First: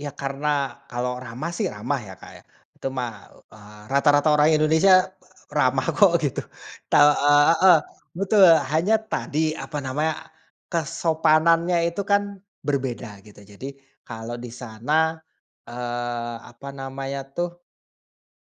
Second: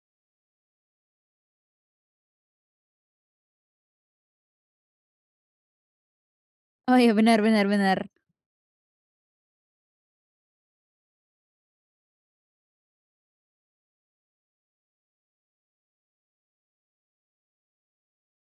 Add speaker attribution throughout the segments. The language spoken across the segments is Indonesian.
Speaker 1: Iya karena kalau ramah sih ramah ya Kak ya. Itu mah, eee, rata-rata orang Indonesia, ramah kok gitu.
Speaker 2: Oh
Speaker 1: Tau
Speaker 2: iya, bener
Speaker 1: eee,
Speaker 2: bener
Speaker 1: heeh,
Speaker 2: bener.
Speaker 1: betul hanya tadi apa namanya, kesopanannya itu kan berbeda gitu jadi, kalau di sana, eee, apa namanya tuh,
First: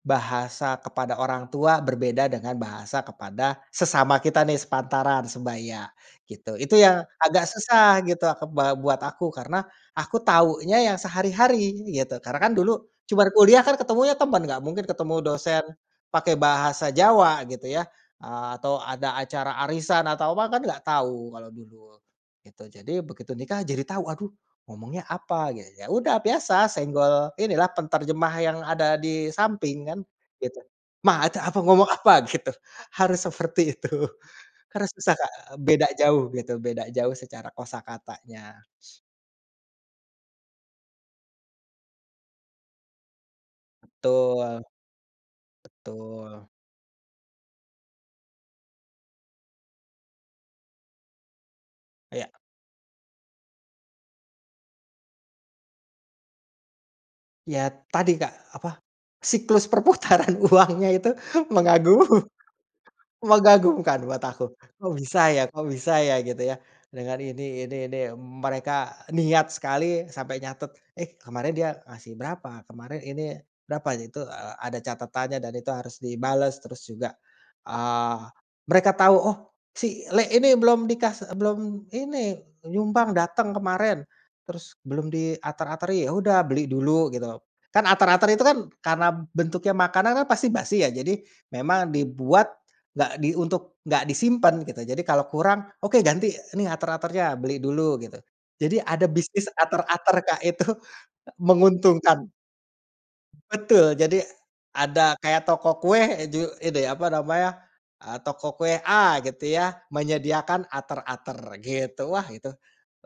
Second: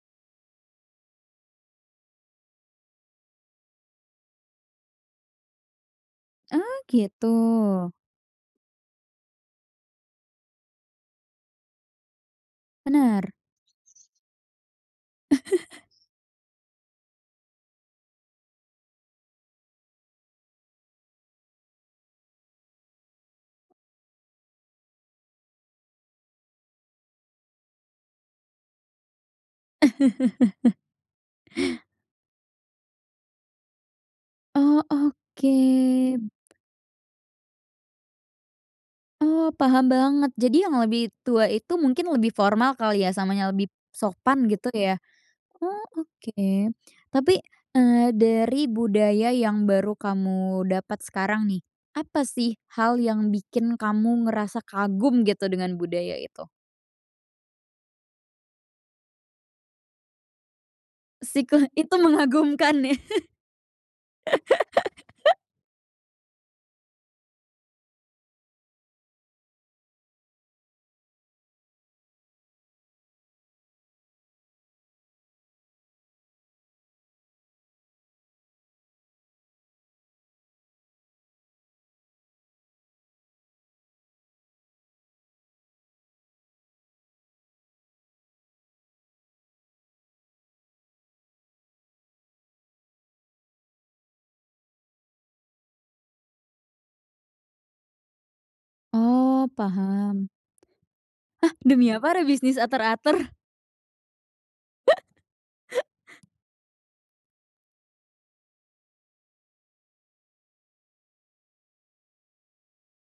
Speaker 1: bahasa kepada orang tua berbeda dengan bahasa kepada sesama kita nih sepantaran sebaya, gitu itu
Speaker 2: Oh
Speaker 1: yang
Speaker 2: gitu.
Speaker 1: agak susah gitu ke ba buat aku karena, aku tahunya yang sehari-hari gitu karena kan dulu cuma
Speaker 2: Bener.
Speaker 1: kuliah kan ketemunya teman nggak mungkin ketemu dosen, pakai bahasa Jawa gitu ya, ah, atau ada acara arisan atau apa kan nggak tahu kalau dulu, gitu jadi begitu nikah jadi tahu aduh ngomongnya apa? Ge ya udah biasa senggol inilah penterjemah yang ada di samping kan, gitu, “Ma, ada apa? Ngomong apa?” Gitu, harus seperti itu.
Speaker 2: Oh
Speaker 1: Harus bisa Kak
Speaker 2: oke.
Speaker 1: beda jauh gitu beda jauh secara kosakatanya.
Speaker 2: Oh paham banget jadi yang lebih tua itu mungkin lebih formal kali ya, samanya lebih sopan
Speaker 1: Betul,
Speaker 2: gitu ya, oh oke.
Speaker 1: Betul.
Speaker 2: Tapi, eee, dari budaya yang baru kamu dapat sekarang nih, apa
Speaker 1: Iya.
Speaker 2: sih hal yang bikin kamu ngerasa kagum gitu dengan budaya itu?
Speaker 1: Iya tadi Kak, apa siklus perputaran uangnya itu
Speaker 2: Siklus? Itu
Speaker 1: mengagum
Speaker 2: mengagumkan ya.
Speaker 1: mengagumkan buat aku, kok bisa ya kok bisa ya? Gitu ya. Dengan ini ini ini m mereka niat sekali sampai nyatet, “Eh, kemarin dia ngasih berapa? Kemarin ini berapa?” Itu a ada catatannya dan itu harus dibales terus juga, eee, mereka tahu, “oh si le ini belum dikas e belum ini nyumbang datang kemarin, terus belum diater-ateri” ya udah beli dulu gitu. Kan ater-ater itu kan karena bentuknya makanan kan pasti basi ya jadi, memang dibuat, nggak di untuk nggak disimpan gitu jadi kalau kurang, “oke, ganti nih ater-aternya beli dulu” gitu. Jadi ada bisnis
Speaker 2: Oh
Speaker 1: ater-ater
Speaker 2: paham.
Speaker 1: Kak itu, e
Speaker 2: Ah! demi apa
Speaker 1: menguntungkan.
Speaker 2: ada bisnis ater-ater.
Speaker 1: Betul jadi, ada kayak toko kue, eee, ju itu ya apa namanya, eee, toko kue A gitu ya, menyediakan ater-ater gitu wah itu,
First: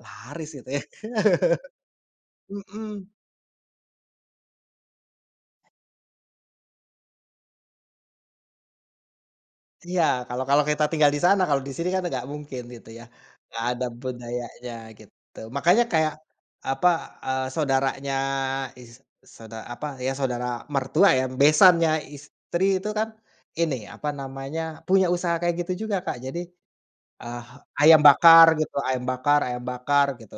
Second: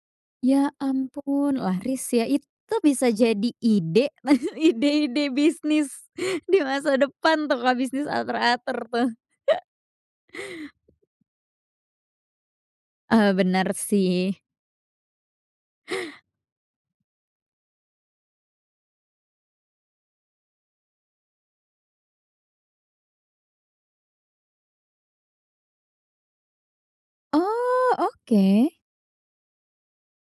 Speaker 1: laris itu
Speaker 2: Ya
Speaker 1: ya.
Speaker 2: ampun laris ya itu
Speaker 1: Mhm.
Speaker 2: bisa jadi ide nah ide-ide bisnis di masa depan tuh kalau bisnis ater-ater tuh.
Speaker 1: Iya kalau kalau kita tinggal di sana kalau di sini kan nggak mungkin itu ya,
Speaker 2: Eee,
Speaker 1: nggak
Speaker 2: bener
Speaker 1: ada
Speaker 2: sih.
Speaker 1: budayanya gitu makanya kayak, apa, eee, saudaranya is soda apa, ya saudara mertua ya besannya istri itu kan, ini apa namanya, punya usaha kayak gitu juga Kak jadi, eee,
Speaker 2: Oh
Speaker 1: ayam bakar
Speaker 2: oke.
Speaker 1: gitu ayam bakar ayam bakar gitu.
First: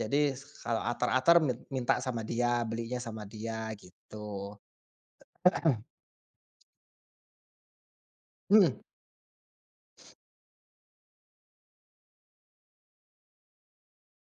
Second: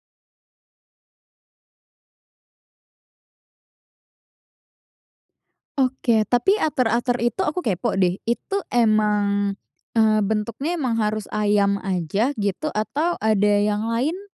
Speaker 1: Jadi kalau ater-ater mit minta sama dia, belinya sama dia gitu. Heeh.
Speaker 2: Oke tapi ater-ater itu aku kepo deh itu
Speaker 1: Mhm.
Speaker 2: emang, eee, bentuknya emang harus ayam aja gitu, atau ada yang lain?